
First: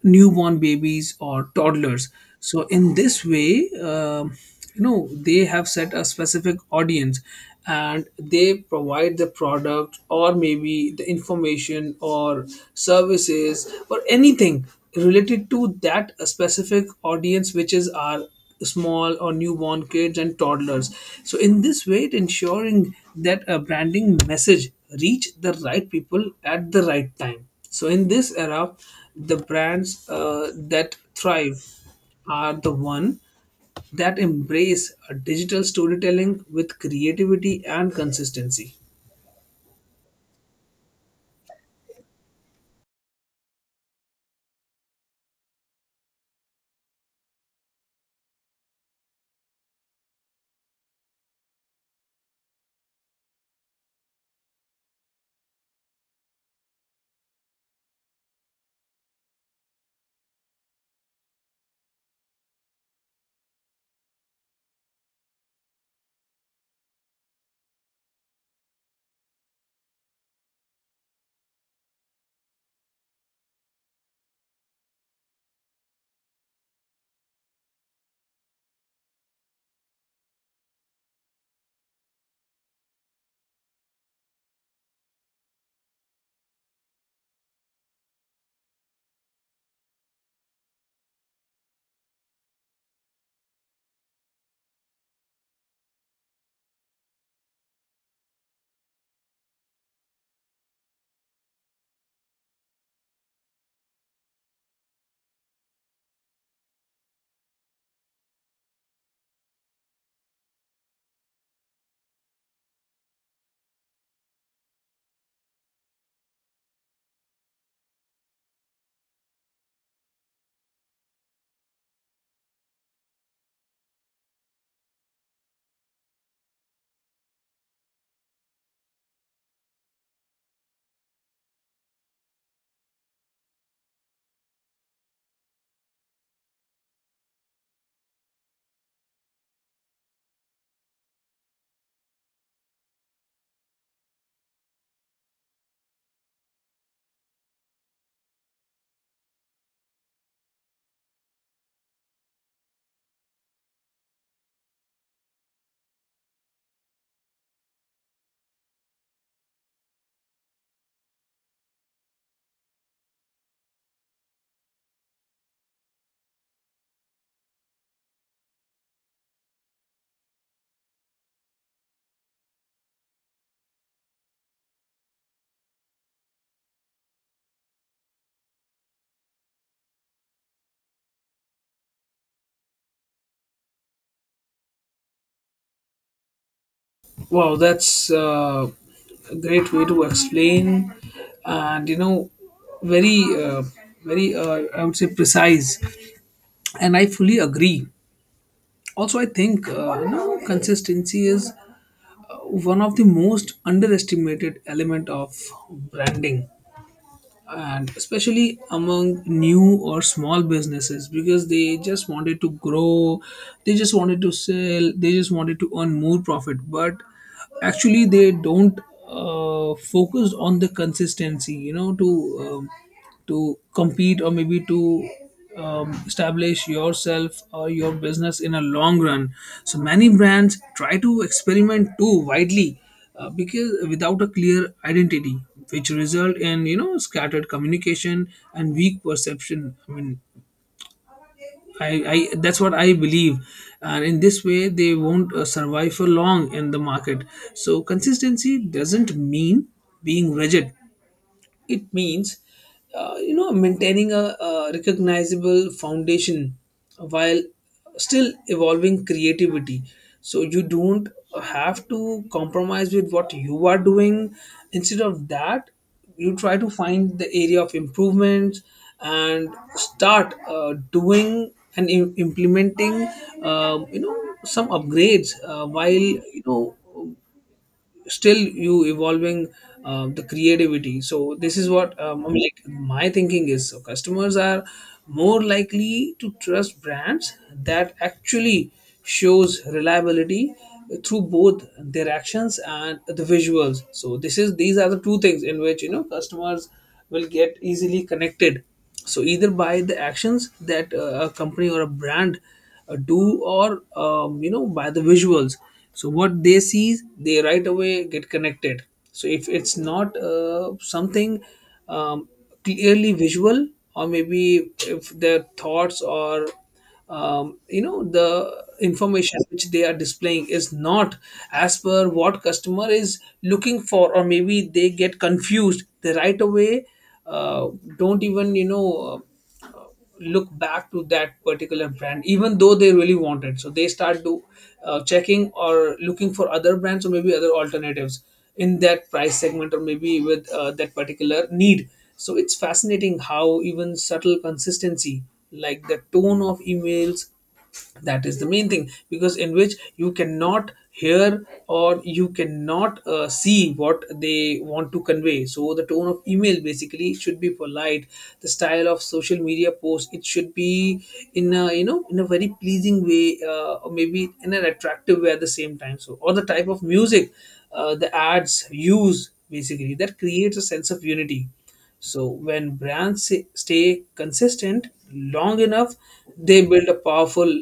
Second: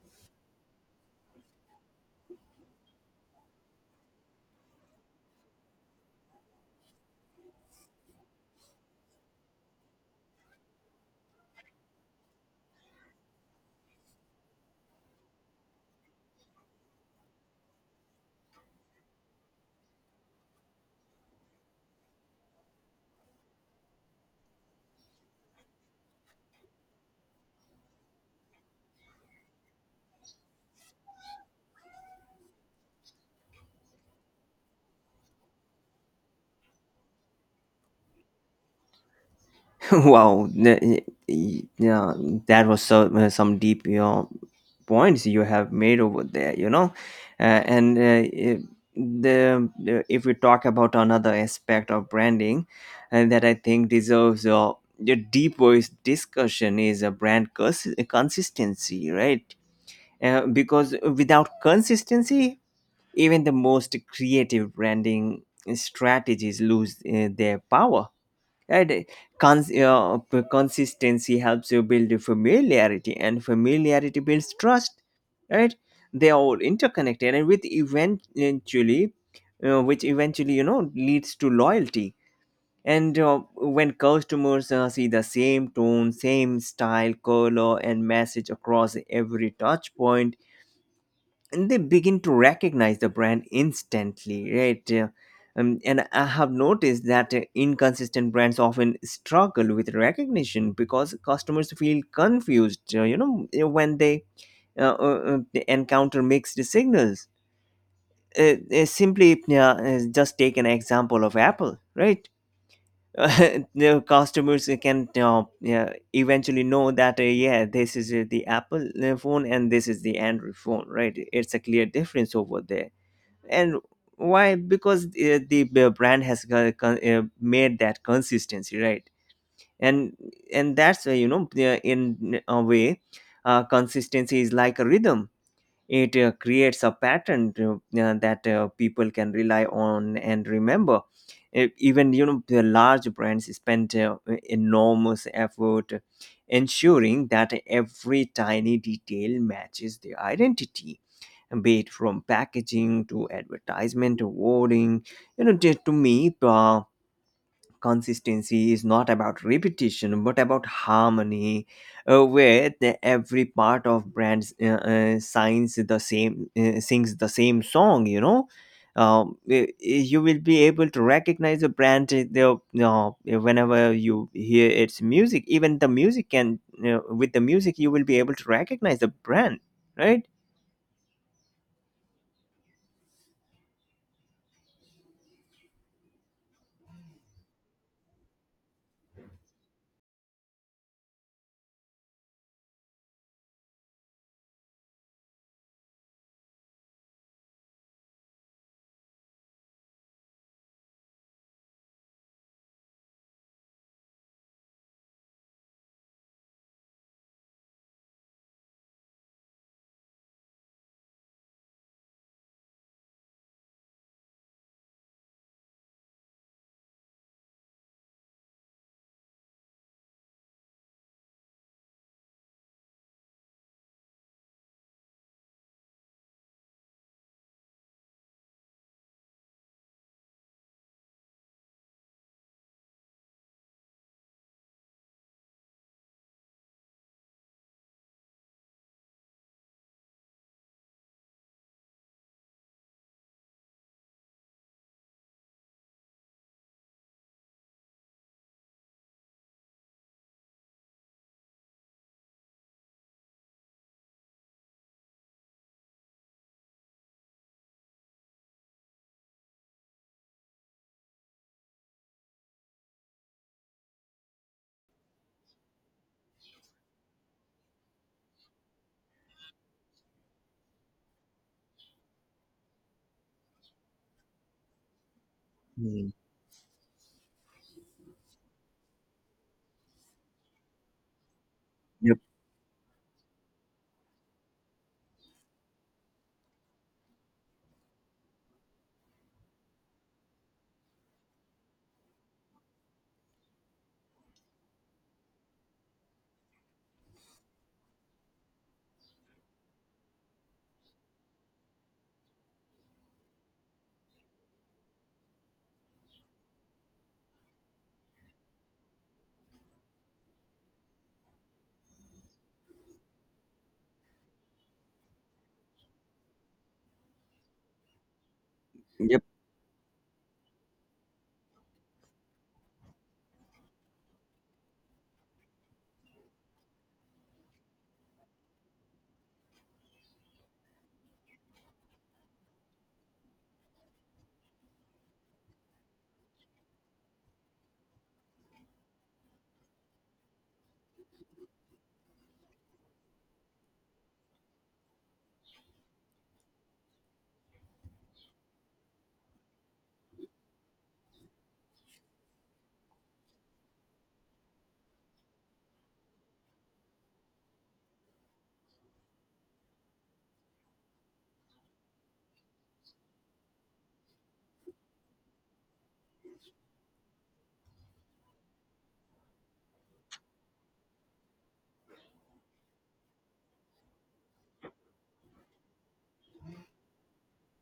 Speaker 2: newborn babies or toddlers. So in this way, you know, they have set a specific audience, and they provide the product or maybe the information or services or anything related to that specific audience, which is our small or newborn kids and toddlers. So in this way, it ensuring that a branding message reach the right people at the right time. So in this era, the brands that thrive are the one that embrace a digital storytelling with creativity and consistency.
Speaker 1: Wow. Yeah, that was so, some deep, you know, points you have made over there, you know. uh, and uh, i- the If we talk about another aspect of branding, and that I think deserves a the deep voice discussion is a brand consistency, right? Because without consistency, even the most creative branding strategies lose their power. Right. Consistency helps you build familiarity, and familiarity builds trust. Right? They are all interconnected, and with eventually, which eventually, you know, leads to loyalty. And when customers see the same tone, same style, color, and message across every touch point, and they begin to recognize the brand instantly, right? And I have noticed that inconsistent brands often struggle with recognition because customers feel confused, you know, when they encounter mixed signals. uh, Simply, just take an example of Apple, right? The customers can yeah, eventually know that yeah, this is the Apple phone and this is the Android phone, right? It's a clear difference over there. And why? Because the brand has made that consistency, right? And and that's in a way, consistency is like a rhythm. It creates a pattern that people can rely on and remember. Even, you know, the large brands spend enormous effort ensuring that every tiny detail matches their identity, be it from packaging to advertisement to wording. You know, to me, consistency is not about repetition but about harmony, where every part of brands signs the same sings the same song, you know. You will be able to recognize a brand, whenever you hear its music. Even the music can, you know, with the music you will be able to recognize the brand, right?
Speaker 2: Wow, that's a great way to explain, and you know, very, uh, very, I would say, precise, and I fully agree. Also I think, you know, consistency is one of the most underestimated element of branding, and especially among new or small businesses, because they just wanted to grow, they just wanted to sell, they just wanted to earn more profit. But actually they don't focus on the consistency, you know, um, to compete or maybe to establish yourself or your business in a long run. So many brands try to experiment too widely, because without a clear identity, which result in, you know, scattered communication and weak perception. I mean, I, I, that's what I believe, and in this way they won't survive for long in the market. So consistency doesn't mean being rigid, it means you know, maintaining a recognizable foundation while still evolving creativity. So you don't have to compromise with what you are doing. Instead of that, you try to find the area of improvements and start doing and implementing, you know, some upgrades while,
Speaker 1: Hmm.
Speaker 2: you know, still you evolving the creativity. So this is what,
Speaker 1: Yep.
Speaker 2: I mean, like my thinking is. So customers are more likely to trust brands that actually shows reliability through both their actions and the visuals. So this is, these are the two things in which, you know, customers will get easily connected. So either by the actions that a company or a brand do, or you know, by the visuals. So what they see, they right away get connected. So if it's not something um, clearly visual, or maybe if their thoughts or you know, the information which they are displaying is not as per what customer is looking for, or maybe they get confused, they right away uh, don't even, you know, look back to that particular brand, even though they really want it. So they start do checking or looking for other brands or maybe other alternatives in that price segment, or maybe with that particular need. So it's fascinating how even subtle consistency, like the tone of emails, that is the main thing, because in which you cannot hear or you cannot see what they want to convey. So the tone of email basically should be polite, the style of social media post, it should be in a, you know, in a very pleasing way, or maybe in an attractive way at the same time. So or the type of music the ads use, basically that creates a sense of unity. So when brands stay consistent long enough, they build a powerful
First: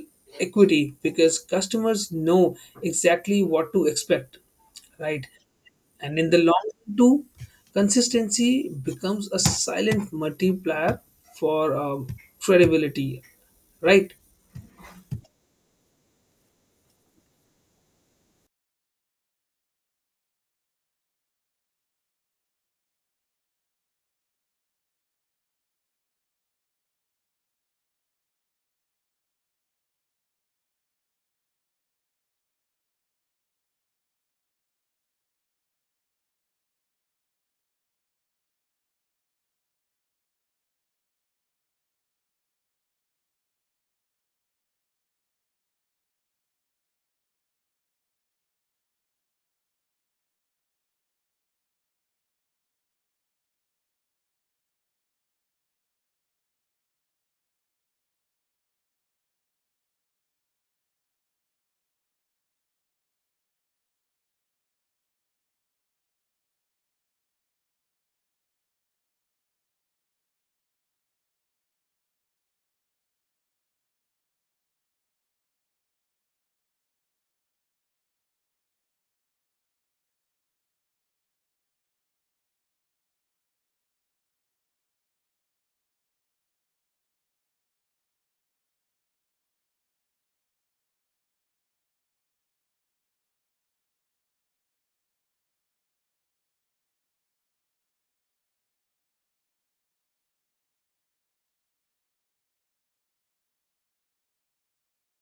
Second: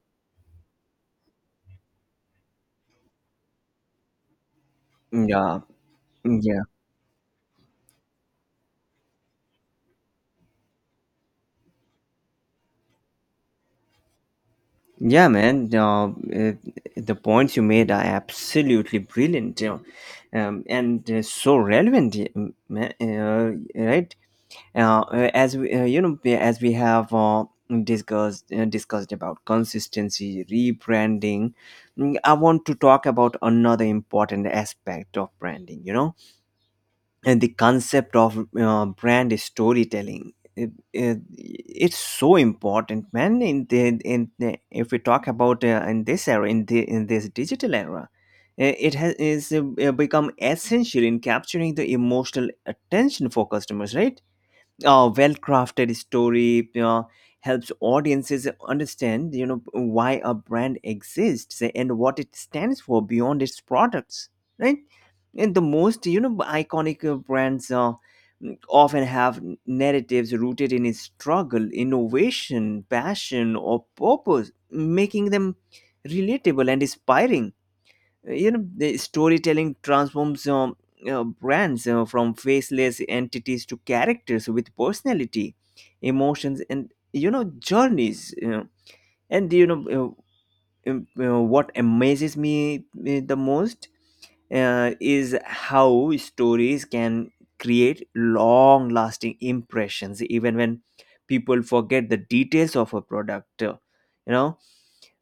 Speaker 2: equity because customers know exactly what to expect, right?
Speaker 1: Yeah,
Speaker 2: And in the
Speaker 1: yeah,
Speaker 2: long run too, consistency becomes a silent multiplier for, credibility, right?
Speaker 1: yeah, man. The points you made are absolutely brilliant, you know. And So relevant, right? As we, you know, as we have discussed about consistency, rebranding, mm, I want to talk about another important aspect of branding. You know, and the concept of brand storytelling, it's so important, man. If we talk about in this era, in this digital era, eh, it has is become essential in capturing the emotional attention for customers, right? A well-crafted story, you know, helps audiences understand, you know, why a brand exists and what it stands for beyond its products, right? And the most, you know, iconic brands often have narratives rooted in struggle, innovation, passion, or purpose, making them relatable and inspiring. You know, the storytelling transforms brands from faceless entities to characters with personality, emotions, and, you know, journeys. You know. And you know, uh, what amazes me the most is how stories can create long lasting impressions even when people forget the details of a product. You know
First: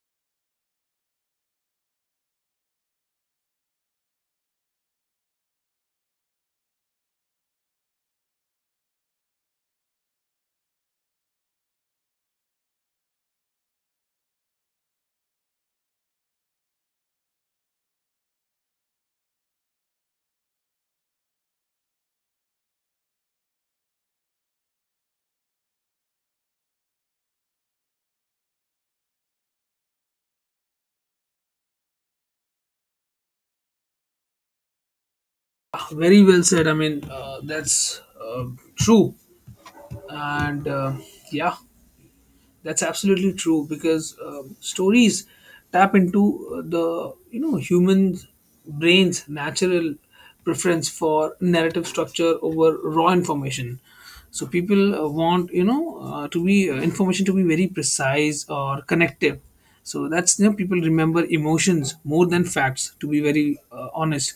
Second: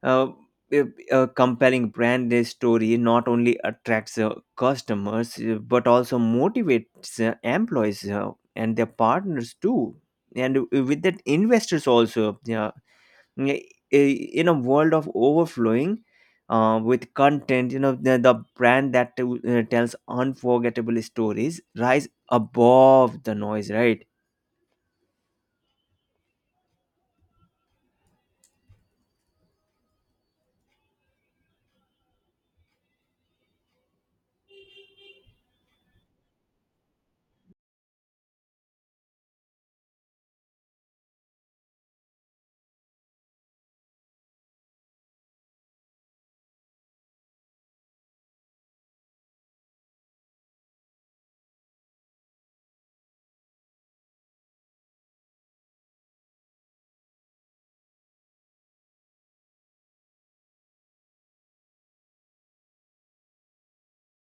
Speaker 1: uh, a a compelling brand story not only attracts customers but also motivates employees and their partners too, and with that investors also. Yeah, i- in a world of overflowing with content, you know, the brand that tells unforgettable stories rise above the noise, right?
Speaker 2: Ah, very well said. I mean, that's true. And yeah, that's absolutely true. Because stories tap into the, you know, human brain's natural preference for narrative structure over raw information. So people want, you know, to be information to be very precise or connective. So that's, you know, people remember emotions more than facts. To be very honest,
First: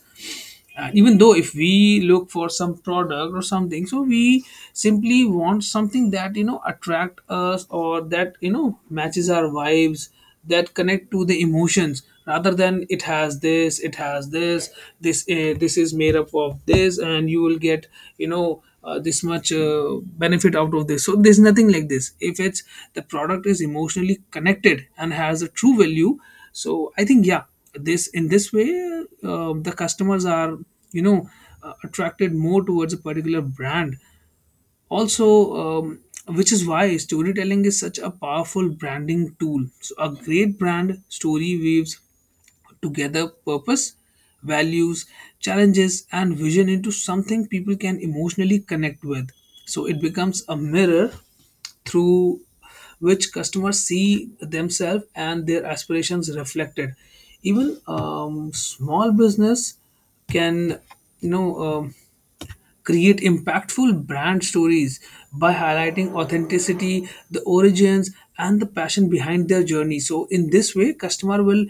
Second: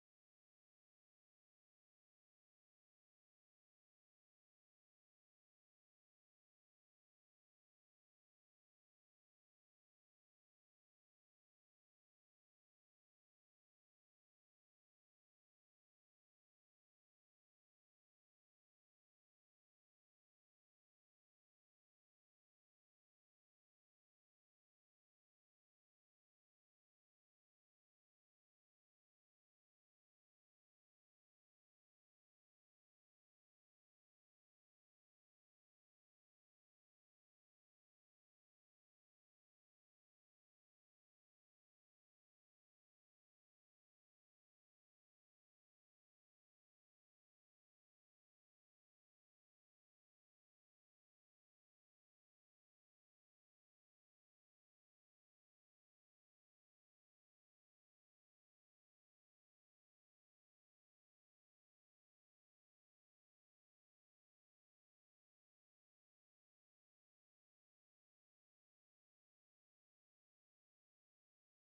Speaker 2: and even though if we look for some product or something, so we simply want something that, you know, attract us, or that, you know, matches our vibes, that connect to the emotions. Rather than it has this, this is made up of this and you will get, you know, this much benefit out of this. So there's nothing like this. If it's, the product is emotionally connected and has a true value, so I think, yeah, this in this way the customers are, you know, attracted more towards a particular brand. Also, um, which is why storytelling is such a powerful branding tool. So a great brand story weaves together purpose, values, challenges, and vision into something people can emotionally connect with. So it becomes a mirror through which customers see themselves and their aspirations reflected. Even, small business can, you know, create impactful brand stories by highlighting authenticity, the origins and the passion behind their journey. So in this way customer will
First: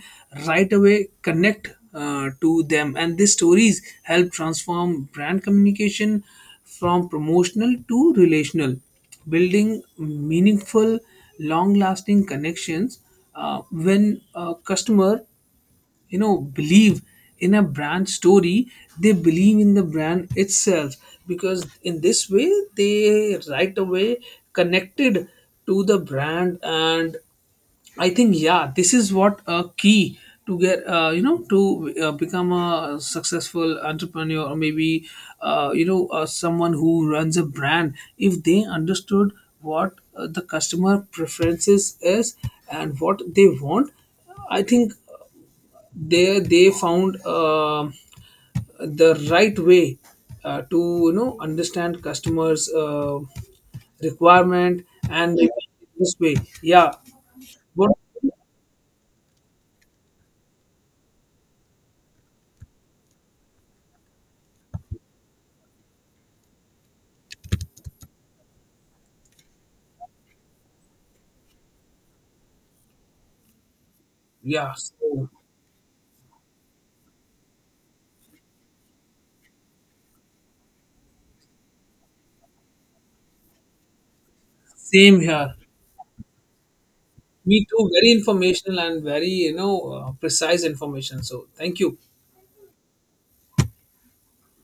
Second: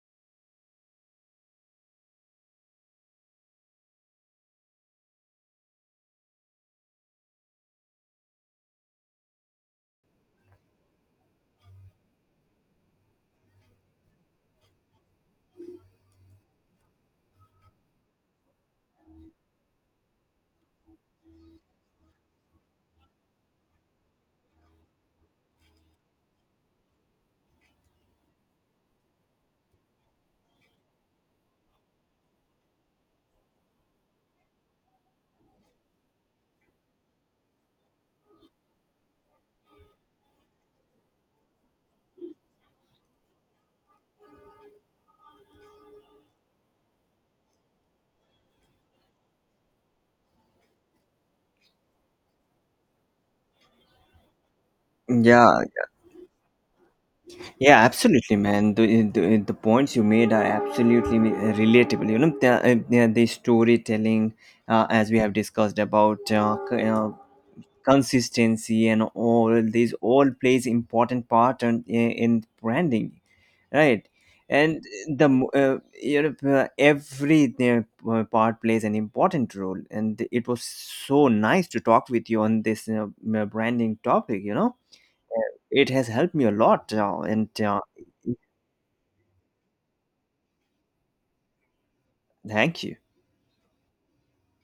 Speaker 2: right away connect to them. And these stories help transform brand communication from promotional to relational, building meaningful long lasting connections. Uh, when a customer, you know, believe in a brand story, they believe in the brand itself, because in this way they right away connected to the brand. And I think, yeah, this is what a key to get you know, to become a successful entrepreneur, or maybe you know, someone who runs a brand. If they understood what the customer preferences is and what they want, I think there they found the right way to, you know, understand customers requirement, and they
Speaker 1: Yeah,
Speaker 2: did it this way. Yeah,
Speaker 1: yeah,
Speaker 2: what?
Speaker 1: absolutely, man. The points you made are absolutely relatable. You know, the, the storytelling, as we have discussed about consistency and all, these all plays important part in branding, right?
Speaker 2: Yeah,
Speaker 1: And
Speaker 2: so
Speaker 1: you know, every part plays an important role, and it was so nice to talk with you on this branding topic, you know.
Speaker 2: same here.
Speaker 1: Uh, it has helped me a lot. And
Speaker 2: Me too. Very informational and very, you know, precise information, so thank you.
Speaker 1: Thank you.